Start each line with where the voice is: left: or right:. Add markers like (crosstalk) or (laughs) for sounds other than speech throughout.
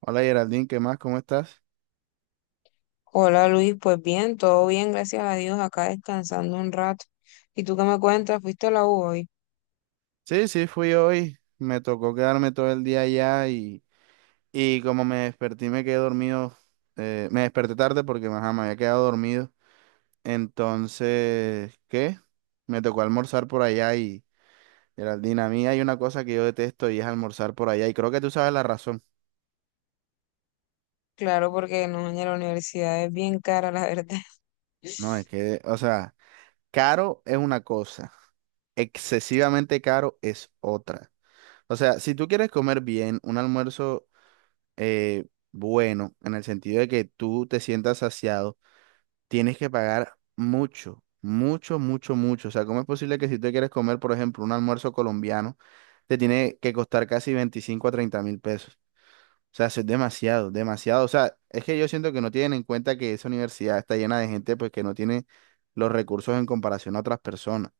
right: Hola, Geraldine, ¿qué más? ¿Cómo estás?
left: Hola Luis, pues bien, todo bien, gracias a Dios, acá descansando un rato. ¿Y tú qué me cuentas? ¿Fuiste a la U hoy?
right: Sí, sí, fui hoy. Me tocó quedarme todo el día allá y como me desperté y me quedé dormido, me desperté tarde porque ajá, me había quedado dormido. Entonces, ¿qué? Me tocó almorzar por allá y, Geraldine, a mí hay una cosa que yo detesto y es almorzar por allá y creo que tú sabes la razón.
left: Claro, porque no, en la universidad es bien cara, la (laughs) verdad.
right: No, es que, o sea, caro es una cosa, excesivamente caro es otra. O sea, si tú quieres comer bien, un almuerzo, eh, bueno, en el sentido de que tú te sientas saciado, tienes que pagar mucho, mucho, mucho, mucho. O sea, ¿cómo es posible que si tú quieres comer, por ejemplo, un almuerzo colombiano, te tiene que costar casi 25 a 30 mil pesos? O sea, eso es demasiado, demasiado. O sea, es que yo siento que no tienen en cuenta que esa universidad está llena de gente pues que no tiene los recursos en comparación a otras personas.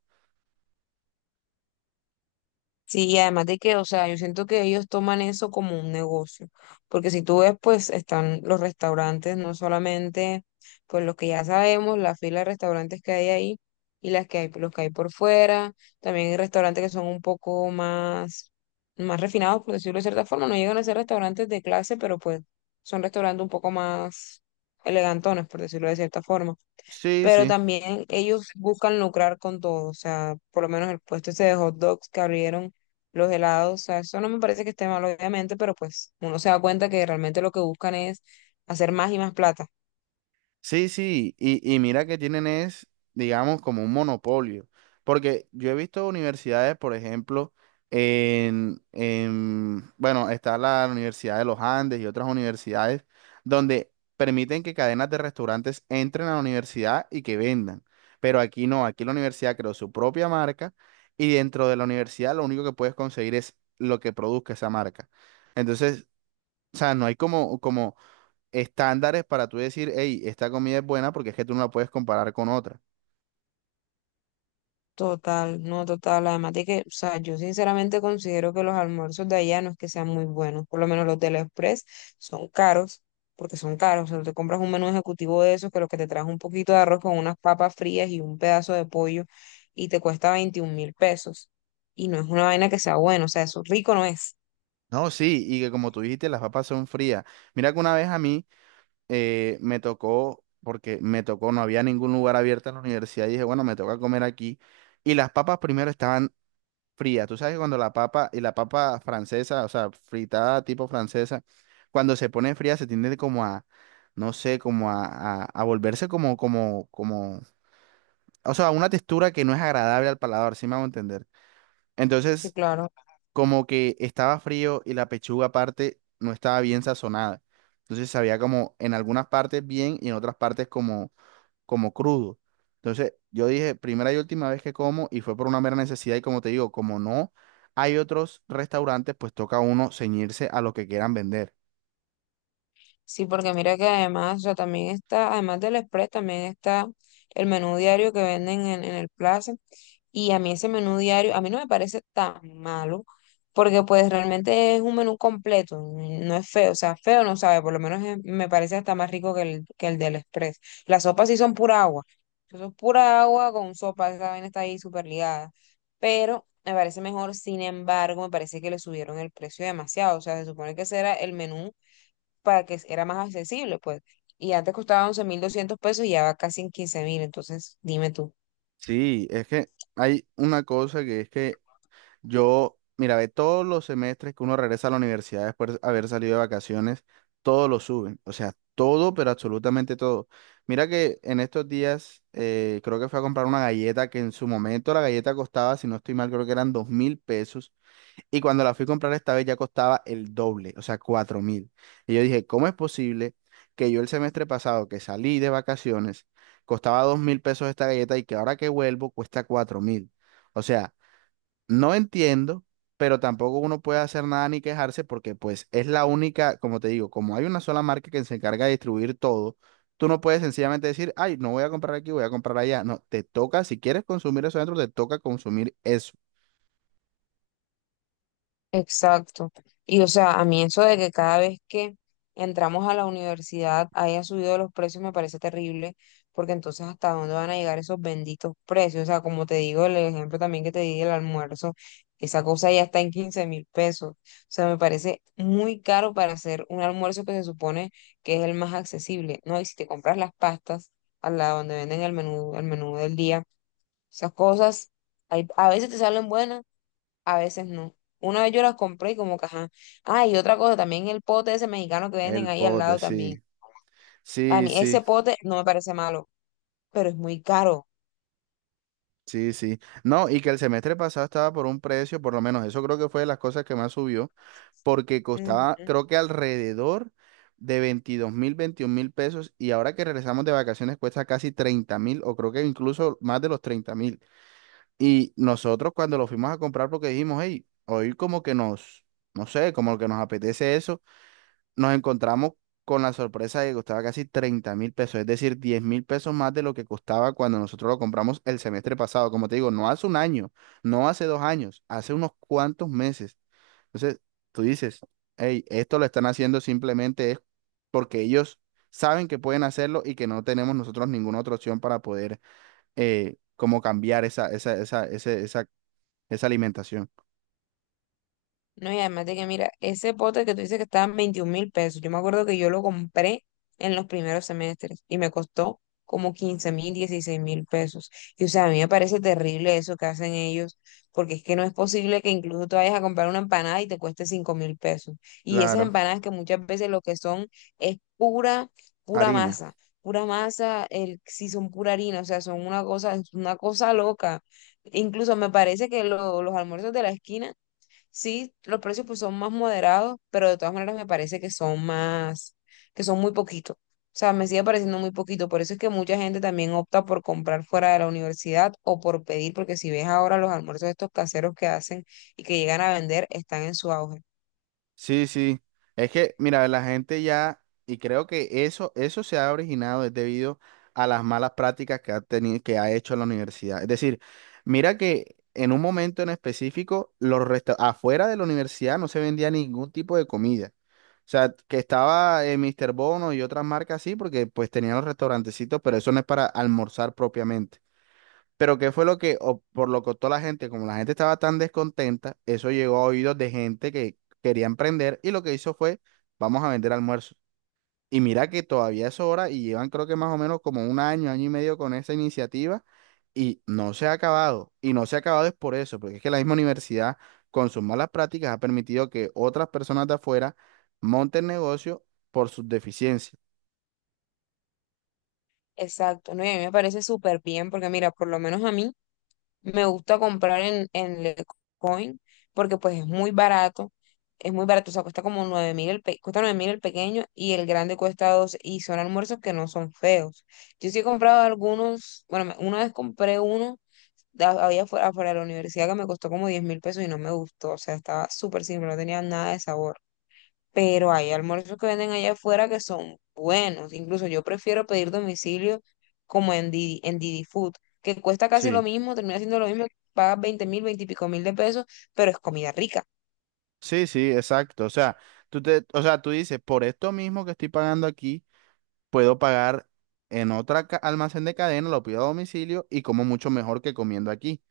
left: Sí, y además de que, o sea, yo siento que ellos toman eso como un negocio, porque si tú ves, pues están los restaurantes, no solamente, pues los que ya sabemos, la fila de restaurantes que hay ahí y las que hay, los que hay por fuera, también hay restaurantes que son un poco más refinados, por decirlo de cierta forma, no llegan a ser restaurantes de clase, pero pues son restaurantes un poco más elegantones, por decirlo de cierta forma.
right: Sí,
left: Pero
right: sí.
left: también ellos buscan lucrar con todo, o sea, por lo menos el puesto ese de hot dogs que abrieron los helados, o sea, eso no me parece que esté mal, obviamente, pero pues uno se da cuenta que realmente lo que buscan es hacer más y más plata.
right: Sí, sí, y mira que tienen es, digamos, como un monopolio, porque yo he visto universidades, por ejemplo, en, bueno, está la Universidad de los Andes y otras universidades donde permiten que cadenas de restaurantes entren a la universidad y que vendan, pero aquí no, aquí la universidad creó su propia marca y dentro de la universidad lo único que puedes conseguir es lo que produzca esa marca. Entonces, o sea, no hay como, estándares para tú decir, hey, esta comida es buena porque es que tú no la puedes comparar con otra.
left: Total, no total. Además de que, o sea, yo sinceramente considero que los almuerzos de allá no es que sean muy buenos. Por lo menos los del Express son caros, porque son caros. O sea, tú te compras un menú ejecutivo de esos que lo que te trae un poquito de arroz con unas papas frías y un pedazo de pollo y te cuesta 21.000 pesos. Y no es una vaina que sea buena, o sea, eso rico no es.
right: No, sí, y que como tú dijiste, las papas son frías. Mira que una vez a mí, me tocó, porque me tocó, no había ningún lugar abierto en la universidad y dije, bueno, me toca comer aquí. Y las papas primero estaban frías. Tú sabes que cuando la papa, y la papa francesa, o sea, fritada tipo francesa, cuando se pone fría se tiende como a, no sé, como a volverse como, o sea, una textura que no es agradable al paladar, ¿sí me hago entender?
left: Sí,
right: Entonces,
left: claro.
right: como que estaba frío y la pechuga aparte no estaba bien sazonada. Entonces sabía como en algunas partes bien y en otras partes como crudo. Entonces yo dije, primera y última vez que como y fue por una mera necesidad y como te digo, como no hay otros restaurantes, pues toca a uno ceñirse a lo que quieran vender.
left: Sí, porque mira que además, o sea, también está, además del Express, también está el menú diario que venden en el Plaza. Y a mí ese menú diario, a mí no me parece tan malo, porque pues realmente es un menú completo, no es feo, o sea, feo no sabe, por lo menos me parece hasta más rico que el del Express. Las sopas sí son pura agua, eso es pura agua con sopa, esa vaina está ahí súper ligada, pero me parece mejor. Sin embargo, me parece que le subieron el precio demasiado. O sea, se supone que ese era el menú para que era más accesible, pues, y antes costaba 11.200 pesos y ya va casi en 15.000, entonces dime tú.
right: Sí, es que hay una cosa que es que yo, mira, ve, todos los semestres que uno regresa a la universidad después de haber salido de vacaciones, todo lo suben. O sea, todo, pero absolutamente todo. Mira que en estos días, creo que fui a comprar una galleta que en su momento la galleta costaba, si no estoy mal, creo que eran 2.000 pesos. Y cuando la fui a comprar esta vez ya costaba el doble, o sea, 4.000. Y yo dije, ¿cómo es posible que yo el semestre pasado que salí de vacaciones costaba 2.000 pesos esta galleta y que ahora que vuelvo cuesta 4.000? O sea, no entiendo, pero tampoco uno puede hacer nada ni quejarse porque pues es la única, como te digo, como hay una sola marca que se encarga de distribuir todo, tú no puedes sencillamente decir, ay, no voy a comprar aquí, voy a comprar allá. No, te toca, si quieres consumir eso adentro, te toca consumir eso.
left: Exacto. Y o sea, a mí eso de que cada vez que entramos a la universidad haya subido los precios me parece terrible, porque entonces hasta dónde van a llegar esos benditos precios. O sea, como te digo, el ejemplo también que te di del almuerzo, esa cosa ya está en 15.000 pesos. O sea, me parece muy caro para hacer un almuerzo que se supone que es el más accesible, ¿no? Y si te compras las pastas a la donde venden el menú del día, esas cosas, a veces te salen buenas, a veces no. Una vez yo las compré y como que, ajá. Ah, y otra cosa, también el pote ese mexicano que venden
right: El
left: ahí al
right: pote,
left: lado también.
right: sí.
left: A
right: Sí,
left: mí ese
right: sí,
left: pote no me parece malo, pero es muy caro.
right: sí, sí. No, y que el semestre pasado estaba por un precio, por lo menos eso creo que fue de las cosas que más subió, porque costaba, creo que alrededor de 22.000, 21.000 pesos, y ahora que regresamos de vacaciones cuesta casi 30.000, o creo que incluso más de los 30.000. Y nosotros cuando lo fuimos a comprar, porque dijimos, hey, hoy como que nos, no sé, como que nos apetece eso, nos encontramos con la sorpresa de que costaba casi 30.000 pesos, es decir, 10.000 pesos más de lo que costaba cuando nosotros lo compramos el semestre pasado. Como te digo, no hace un año, no hace 2 años, hace unos cuantos meses. Entonces, tú dices, hey, esto lo están haciendo simplemente es porque ellos saben que pueden hacerlo y que no tenemos nosotros ninguna otra opción para poder, como cambiar esa alimentación.
left: No, y además de que, mira, ese pote que tú dices que estaba en 21 mil pesos, yo me acuerdo que yo lo compré en los primeros semestres y me costó como 15.000, 16.000 pesos. Y o sea, a mí me parece terrible eso que hacen ellos, porque es que no es posible que incluso tú vayas a comprar una empanada y te cueste 5.000 pesos. Y esas
right: Claro,
left: empanadas que muchas veces lo que son es pura, pura
right: harina.
left: masa, pura masa, el, si son pura harina, o sea, son una cosa, es una cosa loca. Incluso me parece que los almuerzos de la esquina. Sí, los precios pues son más moderados, pero de todas maneras me parece que son que son muy poquito. O sea, me sigue pareciendo muy poquito. Por eso es que mucha gente también opta por comprar fuera de la universidad o por pedir, porque si ves ahora los almuerzos estos caseros que hacen y que llegan a vender, están en su auge.
right: Sí, sí. Es que, mira, la gente ya, y creo que eso se ha originado es debido a las malas prácticas que ha tenido, que ha hecho la universidad. Es decir, mira que en un momento en específico, afuera de la universidad no se vendía ningún tipo de comida. O sea, que estaba, Mr. Bono y otras marcas así, porque pues tenían los restaurantecitos, pero eso no es para almorzar propiamente. Pero qué fue lo que, o por lo que optó la gente, como la gente estaba tan descontenta, eso llegó a oídos de gente que quería emprender y lo que hizo fue, vamos a vender almuerzos. Y mira que todavía es hora y llevan creo que más o menos como un año, año y medio con esa iniciativa y no se ha acabado. Y no se ha acabado es por eso, porque es que la misma universidad con sus malas prácticas ha permitido que otras personas de afuera monten negocio por sus deficiencias.
left: Exacto, no, y a mí me parece súper bien, porque mira, por lo menos a mí me gusta comprar en Lecoin porque pues es muy barato. Es muy barato, o sea, cuesta como 9.000 cuesta 9.000 el pequeño y el grande cuesta 12 y son almuerzos que no son feos. Yo sí he comprado algunos, bueno, una vez compré uno había afuera, afuera de la universidad que me costó como 10.000 pesos y no me gustó, o sea, estaba súper simple, no tenía nada de sabor. Pero hay almuerzos que venden allá afuera que son buenos. Incluso yo prefiero pedir domicilio como en Didi Food, que cuesta casi lo
right: Sí,
left: mismo, termina siendo lo mismo, pagas 20 y pico mil de pesos, pero es comida rica.
right: sí, sí, exacto. O sea, o sea, tú dices, por esto mismo que estoy pagando aquí puedo pagar en almacén de cadena, lo pido a domicilio y como mucho mejor que comiendo aquí.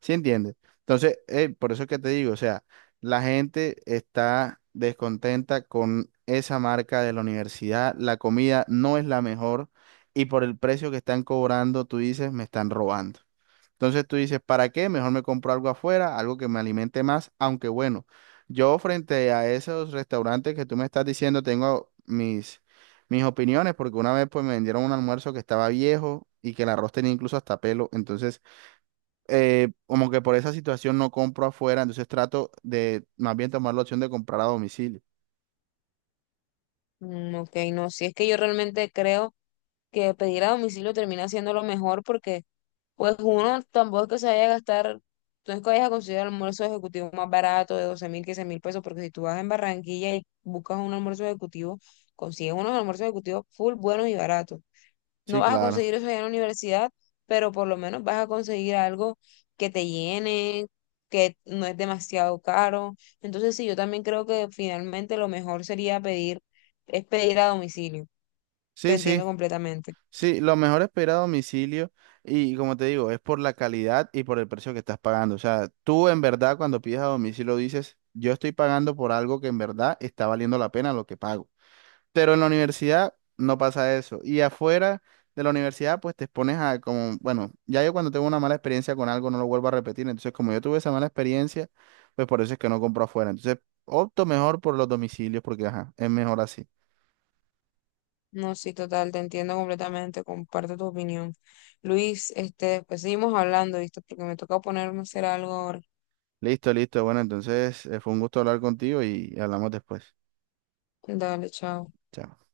right: ¿Sí entiendes? Entonces, por eso es que te digo, o sea, la gente está descontenta con esa marca de la universidad, la comida no es la mejor y por el precio que están cobrando, tú dices, me están robando. Entonces tú dices, ¿para qué? Mejor me compro algo afuera, algo que me alimente más, aunque bueno, yo frente a esos restaurantes que tú me estás diciendo, tengo mis opiniones, porque una vez pues me vendieron un almuerzo que estaba viejo y que el arroz tenía incluso hasta pelo, entonces, como que por esa situación no compro afuera, entonces trato de más bien tomar la opción de comprar a domicilio.
left: Mm, ok, no, si es que yo realmente creo que pedir a domicilio termina siendo lo mejor porque pues uno tampoco es que se vaya a gastar, no es que vayas a conseguir el almuerzo ejecutivo más barato de 12.000, 15.000 pesos, porque si tú vas en Barranquilla y buscas un almuerzo ejecutivo, consigues unos almuerzos ejecutivos full buenos y baratos. No
right: Sí,
left: vas a
right: claro.
left: conseguir eso allá en la universidad, pero por lo menos vas a conseguir algo que te llene, que no es demasiado caro. Entonces, sí, yo también creo que finalmente lo mejor sería pedir, es pedir a domicilio. Te
right: Sí,
left: entiendo
right: sí.
left: completamente.
right: Sí, lo mejor es pedir a domicilio y como te digo, es por la calidad y por el precio que estás pagando. O sea, tú en verdad cuando pides a domicilio dices, yo estoy pagando por algo que en verdad está valiendo la pena lo que pago. Pero en la universidad no pasa eso. Y afuera de la universidad pues te expones a como, bueno, ya yo cuando tengo una mala experiencia con algo no lo vuelvo a repetir. Entonces como yo tuve esa mala experiencia, pues por eso es que no compro afuera. Entonces opto mejor por los domicilios porque, ajá, es mejor así.
left: No, sí, total, te entiendo completamente, comparto tu opinión. Luis, este, después seguimos hablando, ¿viste? Porque me toca ponerme a hacer algo ahora.
right: Listo, listo. Bueno, entonces, fue un gusto hablar contigo y hablamos después.
left: Dale, chao.
right: Chao.